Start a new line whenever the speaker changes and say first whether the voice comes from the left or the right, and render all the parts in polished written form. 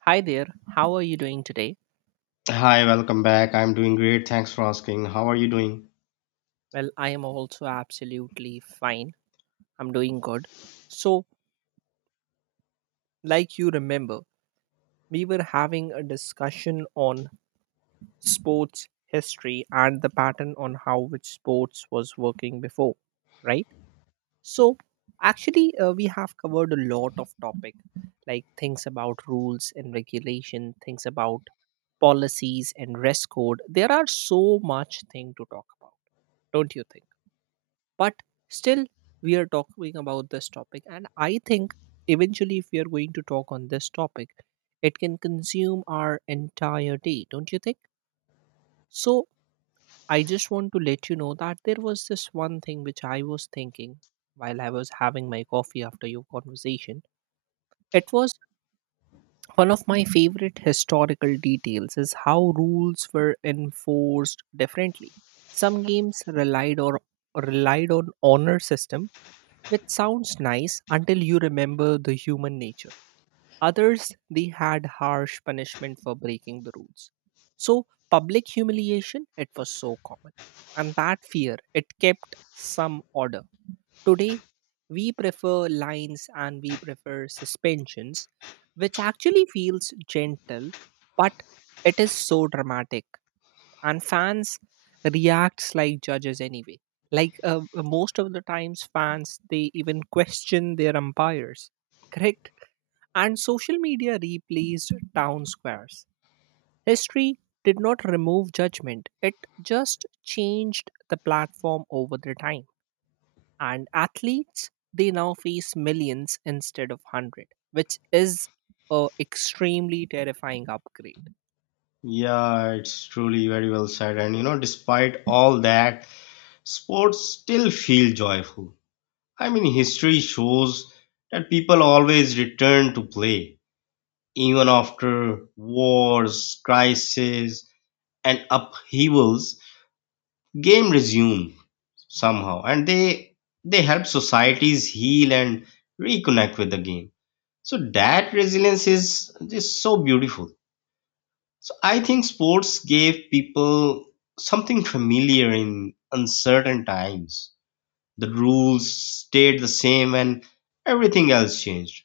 right: Hi there, how are you doing today?
left: Hi, welcome back. I'm doing great. Thanks for asking. How are you doing?
right: Well, I am also absolutely fine. I'm doing good. So, like you remember, we were having a discussion on sports history and the pattern on how which sports was working before, right? So, actually, we have covered a lot of topic, like things about rules and regulation, things about policies and rest code. There are so much thing to talk about, don't you think? But still we are talking about this topic, and I think eventually if we are going to talk on this topic it can consume our entire day, don't you think? So I just want to let you know that there was this one thing which I was thinking while I was having my coffee after your conversation. It was one of my favorite historical details is how rules were enforced differently. Some games relied or relied on honor system, which sounds nice until you remember the human nature. Others, they had harsh punishment for breaking the rules. So, public humiliation, it was so common. And that fear, it kept some order. Today, we prefer lines and we prefer suspensions, which actually feels gentle, but it is so dramatic and fans reacts like judges anyway. Like most of the times fans they even question their umpires, correct? And social media replaced town squares. History did not remove judgment, it just changed the platform over the time. And athletes they now face millions instead of 100, which is a extremely terrifying upgrade.
left: Yeah, it's truly very well said. And you know, despite all that, sports still feel joyful. I mean, history shows that people always return to play, even after wars, crises, and upheavals. Game resume somehow, and they help societies heal and reconnect with the game. So that resilience is just so beautiful. So I think sports gave people something familiar in uncertain times. The rules stayed the same and everything else changed.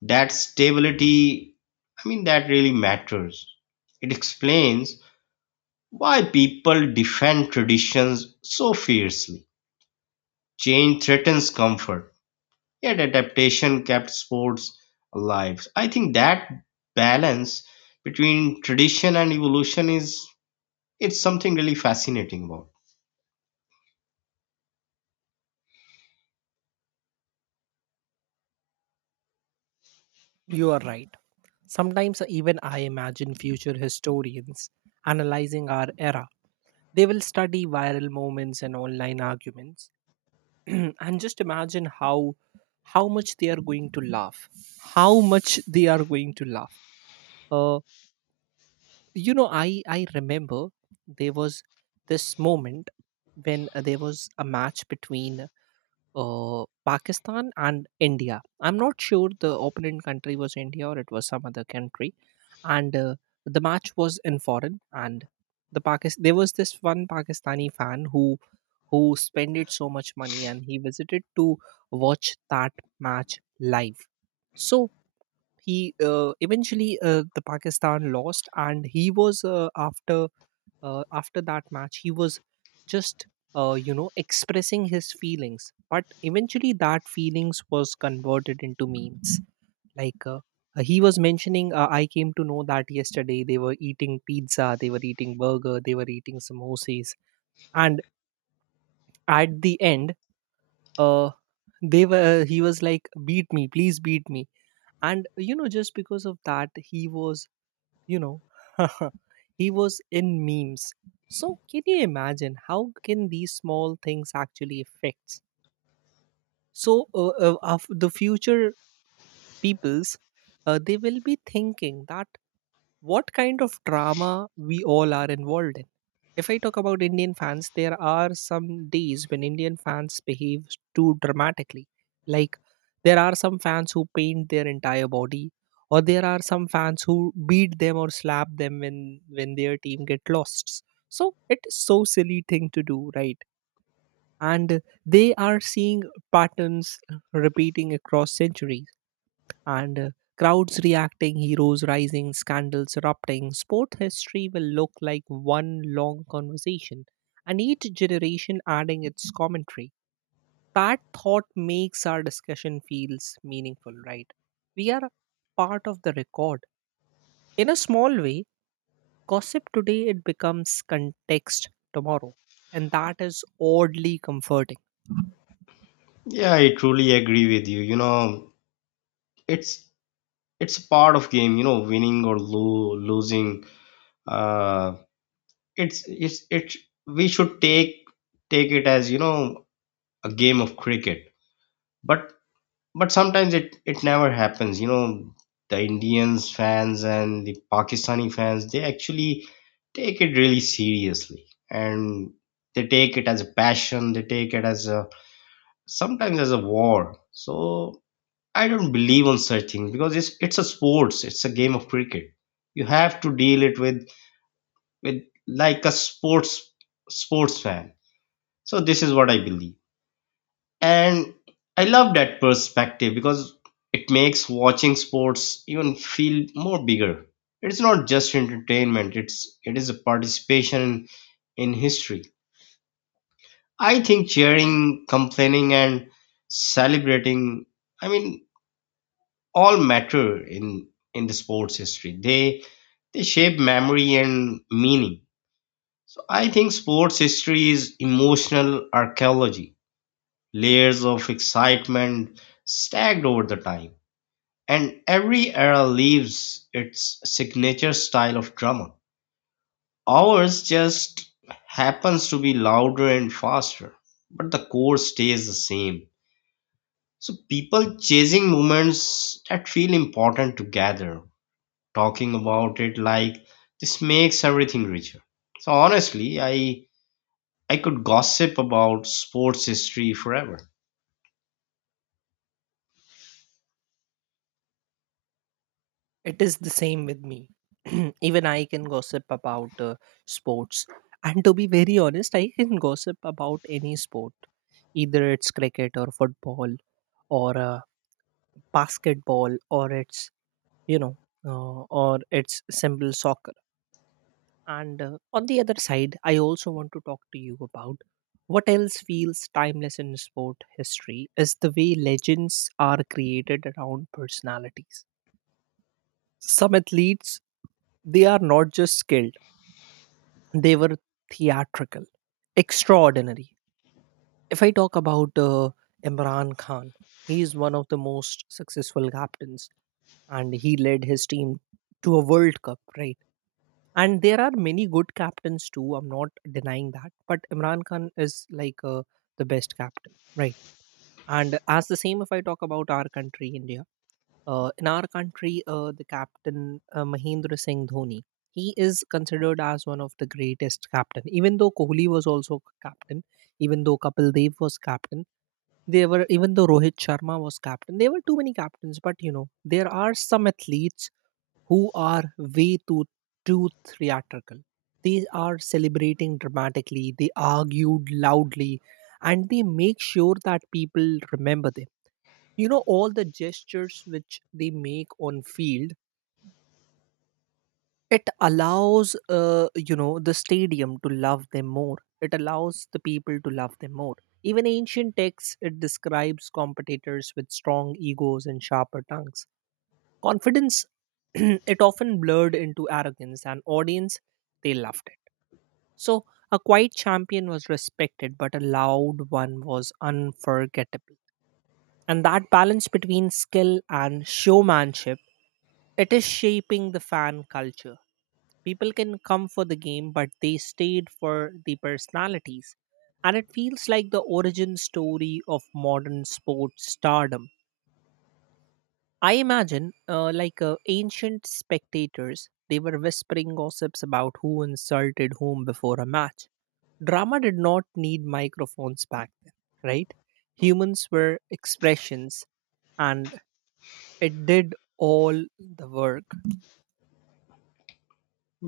left: That stability, I mean, that really matters. It explains why people defend traditions so fiercely. Change threatens comfort, yet adaptation kept sports alive. I think that balance between tradition and evolution is it's something really fascinating about.
right: You are right. Sometimes even I imagine future historians analyzing our era. They will study viral moments and online arguments and just imagine how much they are going to laugh. How much they are going to laugh. Uh, I remember there was this moment when there was a match between Pakistan and India. I'm not sure the opponent country was India or it was some other country, and the match was in foreign. And the Pakistan there was this one Pakistani fan who spended so much money and he visited to watch that match live. So he eventually the Pakistan lost, and he was after after that match he was just, expressing his feelings, but eventually that feelings was converted into memes. Like he was mentioning, I came to know that yesterday they were eating pizza, they were eating burger, they were eating samosas, and at the end, uh, they were he was like, beat me, please beat me. And just because of that he was, you know he was in memes. So can you imagine how can these small things actually affect? So of the future peoples, they will be thinking that what kind of drama we all are involved in. If I talk about Indian fans, there are some days when Indian fans behave too dramatically. Like, there are some fans who paint their entire body, or there are some fans who beat them or slap them when their team get lost. So, it is so silly thing to do, right? And they are seeing patterns repeating across centuries, and crowds reacting, heroes rising, scandals erupting. Sport history will look like one long conversation, and each generation adding its commentary. That thought makes our discussion feels meaningful, right? We are a part of the record. In a small way, gossip today it becomes context tomorrow, and that is oddly comforting.
left: Yeah, I truly agree with you. You know, it's a part of game, you know, winning or losing. Uh it's it's it, we should take it as, you know, a game of cricket. But but sometimes it it never happens, you know. The Indians fans and the Pakistani fans, they actually take it really seriously, and they take it as a passion, they take it as a sometimes as a war. So I don't believe on such things because it's a sports. It's a game of cricket. You have to deal it with like a sports fan. So this is what I believe, and I love that perspective because it makes watching sports even feel more bigger. It's not just entertainment. It is a participation in history. I think cheering, complaining, and celebrating. I mean, all matter in the sports history. They shape memory and meaning. So I think sports history is emotional archaeology, layers of excitement stacked over the time. And every era leaves its signature style of drama. Ours just happens to be louder and faster, but the core stays the same. So people chasing moments that feel important together talking about it like this makes everything richer. So honestly, I could gossip about sports history forever.
right: It is the same with me. Even I can gossip about sports. And to be very honest, I can gossip about any sport, either it's cricket or football or basketball or it's, you know, or it's simple soccer. And on the other side, I also want to talk to you about what else feels timeless in sport history is the way legends are created around personalities. Some athletes, they are not just skilled. They were theatrical, extraordinary. If I talk about Imran Khan, he is one of the most successful captains and he led his team to a World Cup, right? And there are many good captains too. I'm not denying that. But Imran Khan is like the best captain, right? And as the same, if I talk about our country, India, in our country, the captain Mahendra Singh Dhoni, he is considered as one of the greatest captain. Even though Kohli was also captain, even though Kapil Dev was captain, they were even though Rohit Sharma was captain, there were too many captains. But you know, there are some athletes who are way too theatrical. They are celebrating dramatically. They argued loudly, and they make sure that people remember them. You know, all the gestures which they make on field, it allows, the stadium to love them more, it allows the people to love them more. Even ancient texts it describes competitors with strong egos and sharper tongues. Confidence, it often blurred into arrogance, and audience, they loved it. So a quiet champion was respected, but a loud one was unforgettable. And that balance between skill and showmanship, it is shaping the fan culture. People can come for the game, but they stayed for the personalities. And it feels like the origin story of modern sports stardom. I imagine, ancient spectators, they were whispering gossips about who insulted whom before a match. Drama did not need microphones back then, right? Humans were expressions, and it did all the work.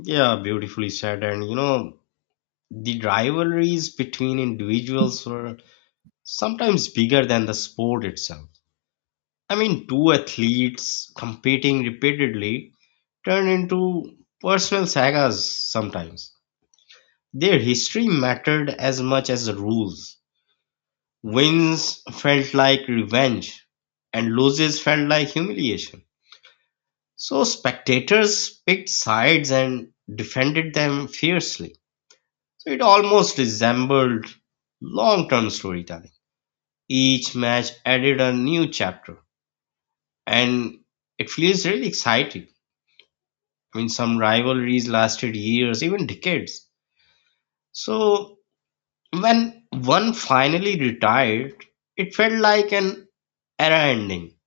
left: Yeah, beautifully said. And you know, the rivalries between individuals were sometimes bigger than the sport itself. I mean, two athletes competing repeatedly turn into personal sagas sometimes. Their history mattered as much as the rules. Wins felt like revenge and losses felt like humiliation. So spectators picked sides and defended them fiercely. So it almost resembled long-term storytelling. Each match added a new chapter, and it feels really exciting. I mean, some rivalries lasted years, even decades. So when one finally retired, it felt like an era ending.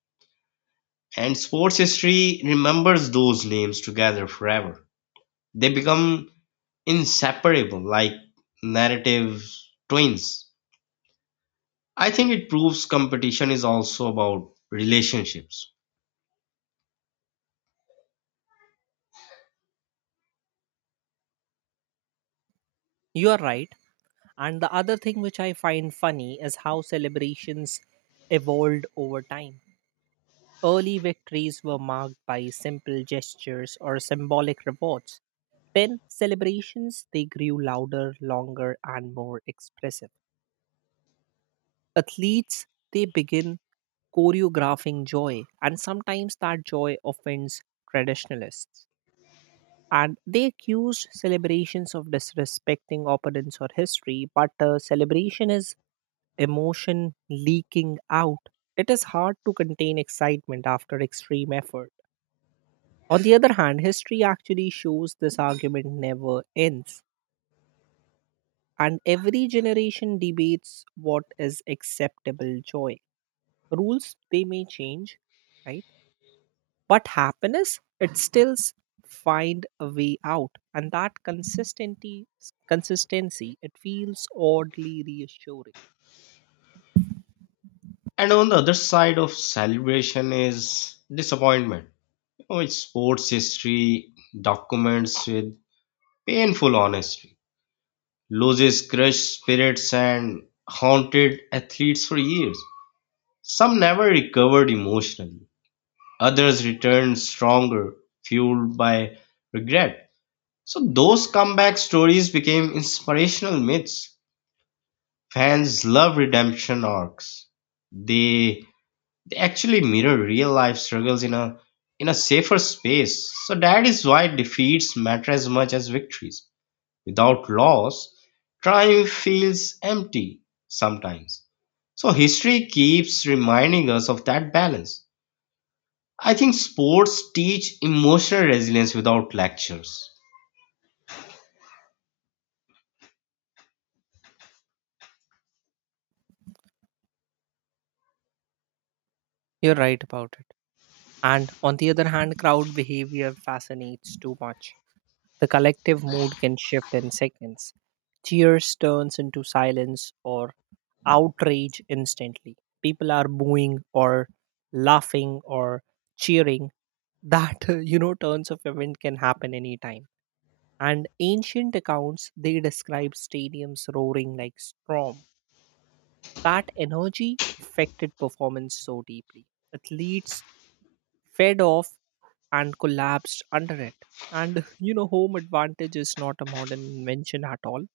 left: And sports history remembers those names together forever. They become inseparable, like narrative twins. I think it proves competition is also about relationships.
right: You are right. And the other thing which I find funny is how celebrations evolved over time. Early victories were marked by simple gestures or symbolic rewards. Then celebrations they grew louder, longer and more expressive. Athletes they begin choreographing joy, and sometimes that joy offends traditionalists. And they accused celebrations of disrespecting opponents or history, but celebration is emotion leaking out. It is hard to contain excitement after extreme effort. On the other hand, history actually shows this argument never ends, and every generation debates what is acceptable joy. Rules they may change, right? But happiness, it still find a way out. And that consistency, it feels oddly reassuring.
left: And on the other side of celebration is disappointment. You know, it's sports history documents with painful honesty, loses crushed spirits and haunted athletes for years. Some never recovered emotionally. Others returned stronger, fueled by regret. So those comeback stories became inspirational myths. Fans love redemption arcs. They they actually mirror real life struggles in a safer space. So that is why defeats matter as much as victories. Without loss, triumph feels empty sometimes. So history keeps reminding us of that balance. I think sports teach emotional resilience without lectures.
right: You're right about it. And on the other hand, crowd behavior fascinates too much. The collective mood can shift in seconds. Cheers turns into silence or outrage instantly. People are booing or laughing or cheering. That turns of event can happen anytime. And ancient accounts they describe stadiums roaring like storm. That energy affected performance so deeply. Athletes fed off and collapsed under it. And you know, home advantage is not a modern invention at all.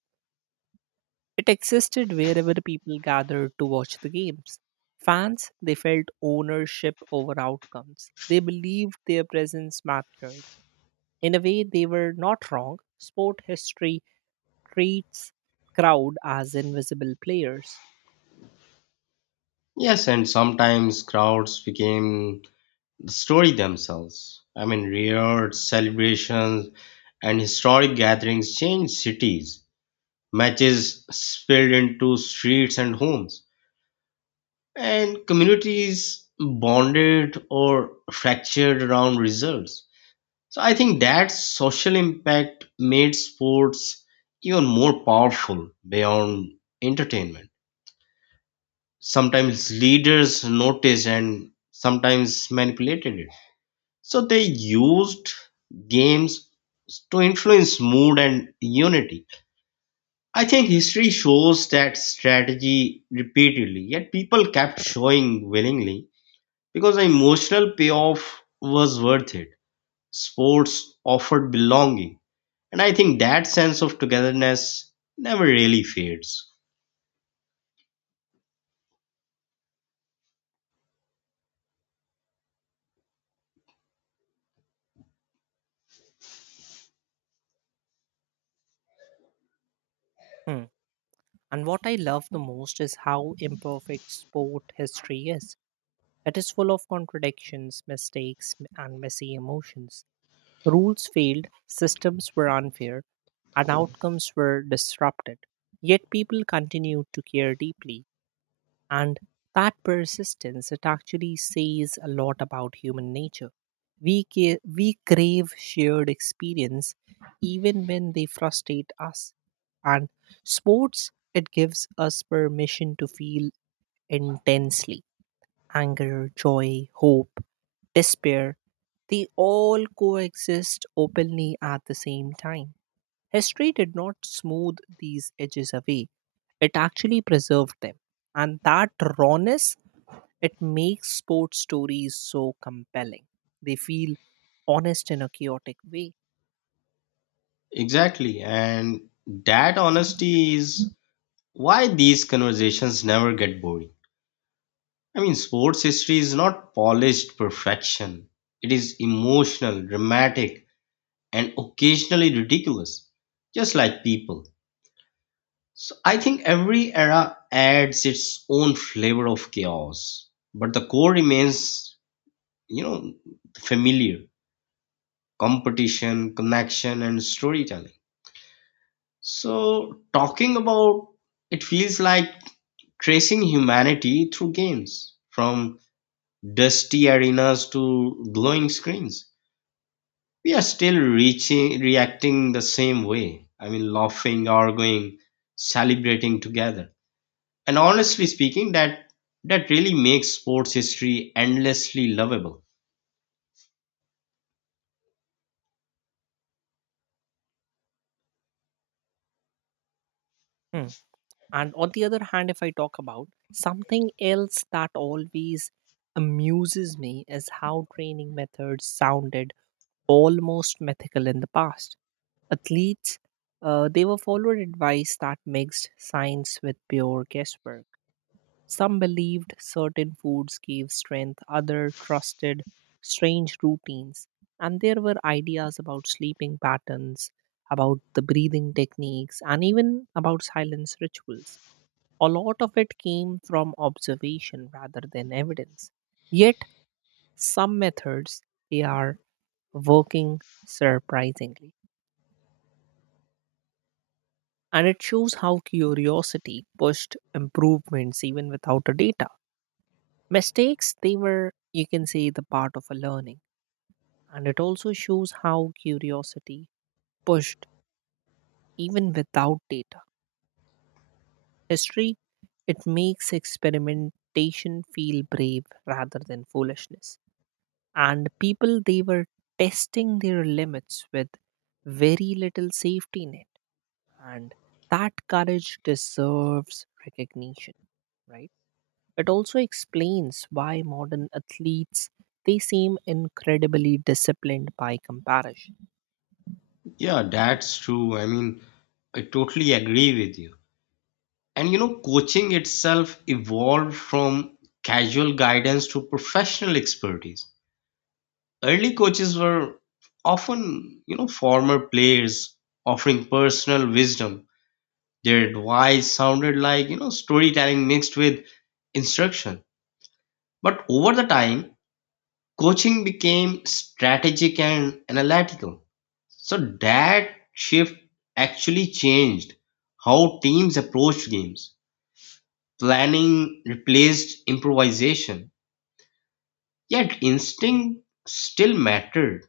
right: It existed wherever people gathered to watch the games. Fans they felt ownership over outcomes, they believed their presence mattered. In a way they were not wrong. Sport history treats crowd as invisible players.
left: Yes, and sometimes crowds became the story themselves. I mean, riots, celebrations, and historic gatherings changed cities. Matches spilled into streets and homes, and communities bonded or fractured around results. So I think that social impact made sports even more powerful beyond entertainment. Sometimes leaders noticed and sometimes manipulated it. So they used games to influence mood and unity. I think history shows that strategy repeatedly, yet people kept showing willingly because the emotional payoff was worth it. Sports offered belonging, and I think that sense of togetherness never really fades.
right: Hmm. And what I love the most is how imperfect sport history is. It is full of contradictions, mistakes, and messy emotions. Rules failed, systems were unfair, and outcomes were disrupted. Yet people continued to care deeply, and that persistence it actually says a lot about human nature. We crave shared experience even when they frustrate us. And sports it gives us permission to feel intensely. Anger, joy, hope, despair, they all coexist openly at the same time. History did not smooth these edges away, it actually preserved them. And that rawness, it makes sports stories so compelling. They feel honest in a chaotic way.
left: Exactly, and that honesty is why these conversations never get boring. I mean, sports history is not polished perfection. It is emotional, dramatic, and occasionally ridiculous, just like people. So I think every era adds its own flavor of chaos, but the core remains, you know, familiar competition, connection, and storytelling. So, talking about it feels like tracing humanity through games from dusty arenas to glowing screens, we are still reaching reacting the same way. I mean, laughing, arguing, celebrating together, and honestly speaking, that that really makes sports history endlessly lovable.
right: Hmm. And on the other hand, if I talk about something else that always amuses me is how training methods sounded almost mythical in the past. Athletes, they were followed advice that mixed science with pure guesswork. Some believed certain foods gave strength, others trusted strange routines. And there were ideas about sleeping patterns, about the breathing techniques, and even about silence rituals. A lot of it came from observation rather than evidence. Yet, some methods they are working surprisingly. And it shows how curiosity pushed improvements even without a data. Mistakes they were, you can say, the part of a learning. And it also shows how curiosity pushed even without data. History, it makes experimentation feel brave rather than foolishness. And people they were testing their limits with very little safety net, and that courage deserves recognition, right? It also explains why modern athletes they seem incredibly disciplined by comparison.
left: Yeah, that's true. I mean, I totally agree with you. And you know, coaching itself evolved from casual guidance to professional expertise. Early coaches were often, you know, former players offering personal wisdom. Their advice sounded like, you know, storytelling mixed with instruction. But over the time, coaching became strategic and analytical. So that shift actually changed how teams approached games. Planning replaced improvisation. Yet instinct still mattered.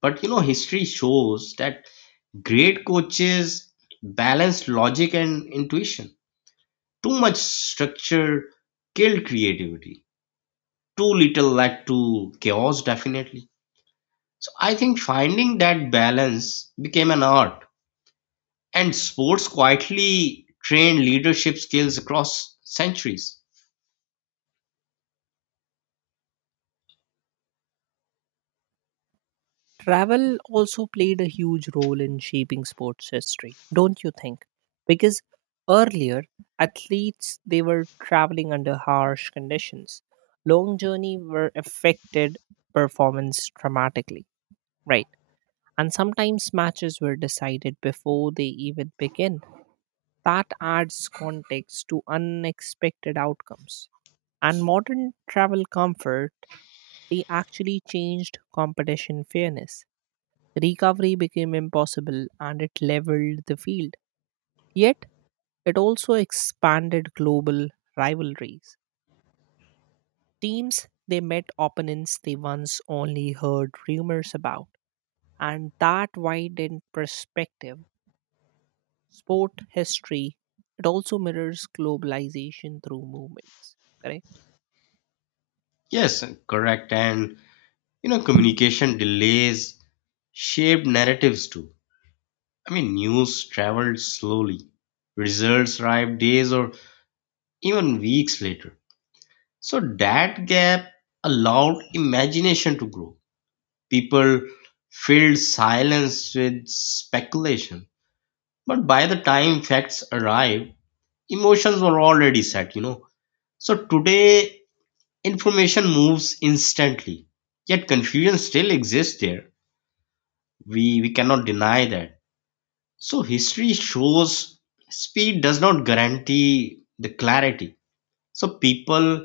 left: But you know, history shows that great coaches balance logic and intuition. Too much structure killed creativity. Too little led to chaos, definitely. So I think finding that balance became an art, and sports quietly trained leadership skills across centuries.
right: Travel also played a huge role in shaping sports history, don't you think? Because earlier athletes they were traveling under harsh conditions. Long journey were affected performance dramatically, right? And sometimes matches were decided before they even begin. That adds context to unexpected outcomes. And modern travel comfort, they actually changed competition fairness. Recovery became impossible and it leveled the field. Yet, it also expanded global rivalries. Teams they met opponents they once only heard rumors about, and that widened perspective. Sport history it also mirrors globalization through movements, correct?
left: Yes, correct. And you know, communication delays shaped narratives too. I mean, news traveled slowly. Results arrived days or even weeks later. So that gap allowed imagination to grow. People filled silence with speculation. But by the time facts arrived, emotions were already set, you know. So today, information moves instantly, yet confusion still exists there. We cannot deny that. So history shows speed does not guarantee the clarity. So people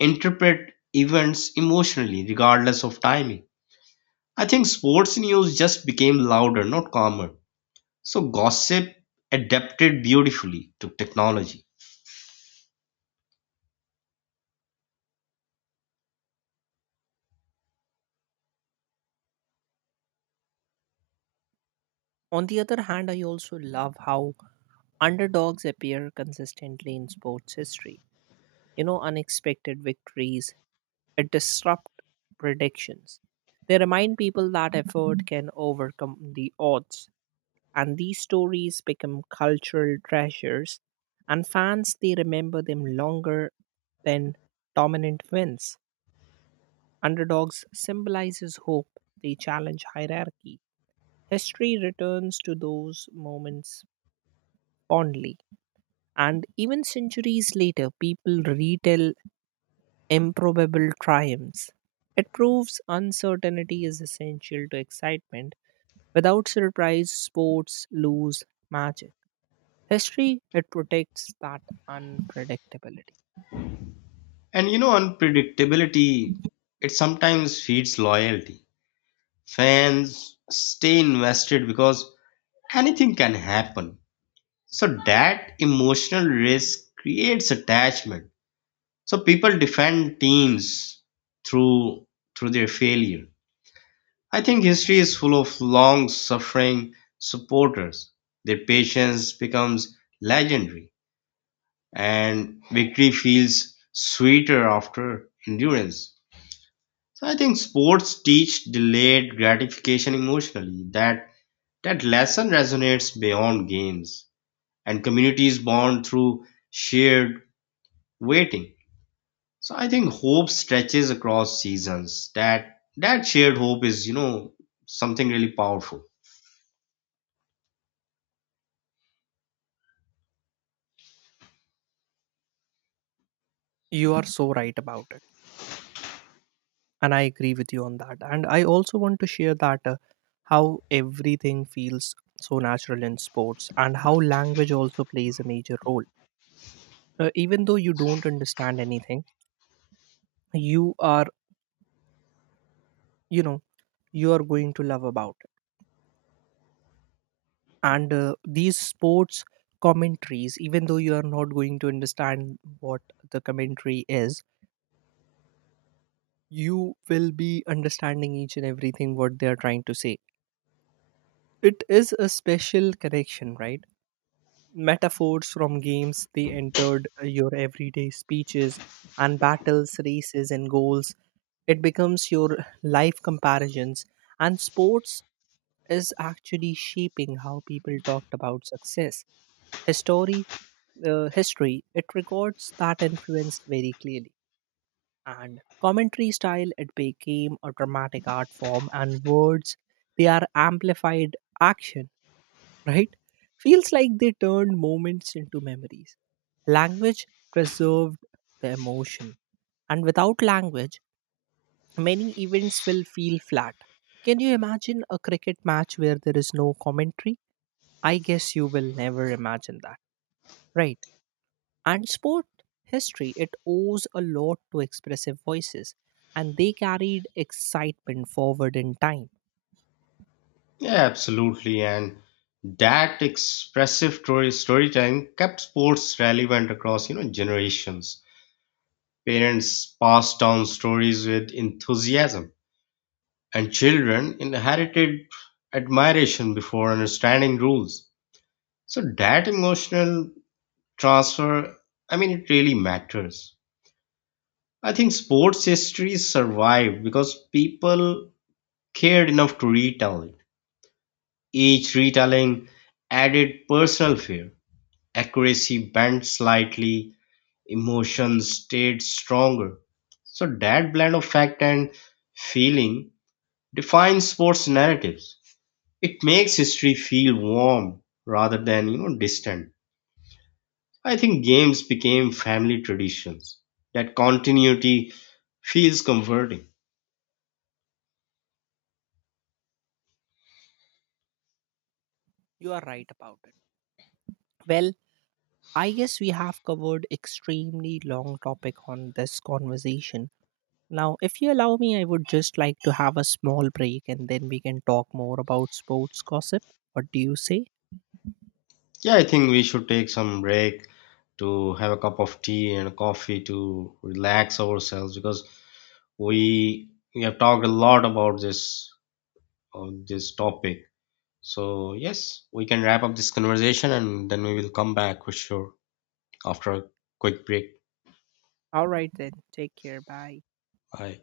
left: interpret events emotionally, regardless of timing. I think sports news just became louder, not calmer. So gossip adapted beautifully to technology.
right: On the other hand, I also love how underdogs appear consistently in sports history. You know, unexpected victories it disrupt predictions. They remind people that effort can overcome the odds, and these stories become cultural treasures. And fans they remember them longer than dominant wins. Underdogs symbolizes hope, they challenge hierarchy. History returns to those moments fondly. And even centuries later, people retell improbable triumphs. It proves uncertainty is essential to excitement. Without surprise, sports lose magic. History, it protects that unpredictability.
left: And you know, unpredictability, it sometimes feeds loyalty. Fans stay invested because anything can happen. So that emotional risk creates attachment. So people defend teams through through their failure. I think history is full of long suffering supporters. Their patience becomes legendary and victory feels sweeter after endurance. So I think sports teach delayed gratification emotionally. That lesson resonates beyond games and communities bond through shared waiting. So I think hope stretches across seasons. That that shared hope is, you know, something really powerful.
right: You are so right about it. And I agree with you on that. And I also want to share that how everything feels so natural in sports and how language also plays a major role. Even though you don't understand anything, you are, you know you are going to love about it. And these sports commentaries, even though you are not going to understand what the commentary is, you will be understanding each and everything what they are trying to say. It is a special connection, right? Metaphors from games they entered your everyday speeches, and battles, races, and goals. It becomes your life comparisons. And sports is actually shaping how people talked about success. History, history, it records that influence very clearly. And commentary style, it became a dramatic art form, and words, they are amplified action, right? Feels like they turned moments into memories. Language preserved the emotion, and without language, many events will feel flat. Can you imagine a cricket match where there is no commentary? I guess you will never imagine that, right? And sport history, it owes a lot to expressive voices, and they carried excitement forward in time.
left: Yeah, absolutely. And that expressive storytelling kept sports relevant across, you know, generations. Parents passed down stories with enthusiasm, and children inherited admiration before understanding rules. So that emotional transfer, I mean, it really matters. I think sports history survived because people cared enough to retell it. Each retelling added personal flair, accuracy bent slightly, emotions stayed stronger. So that blend of fact and feeling defines sports narratives. It makes history feel warm rather than, you know, distant. I think games became family traditions. That continuity feels comforting.
right: You are right about it. Well, I guess we have covered extremely long topic on this conversation. Now, if you allow me, I would just like to have a small break and then we can talk more about sports gossip. What do you say?
left: Yeah, I think we should take some break to have a cup of tea and a coffee to relax ourselves because we we have talked a lot about this on this topic. So, yes, we can wrap up this conversation and then we will come back for sure after a quick break.
right: All right, then. Take care. Bye.
left: Bye.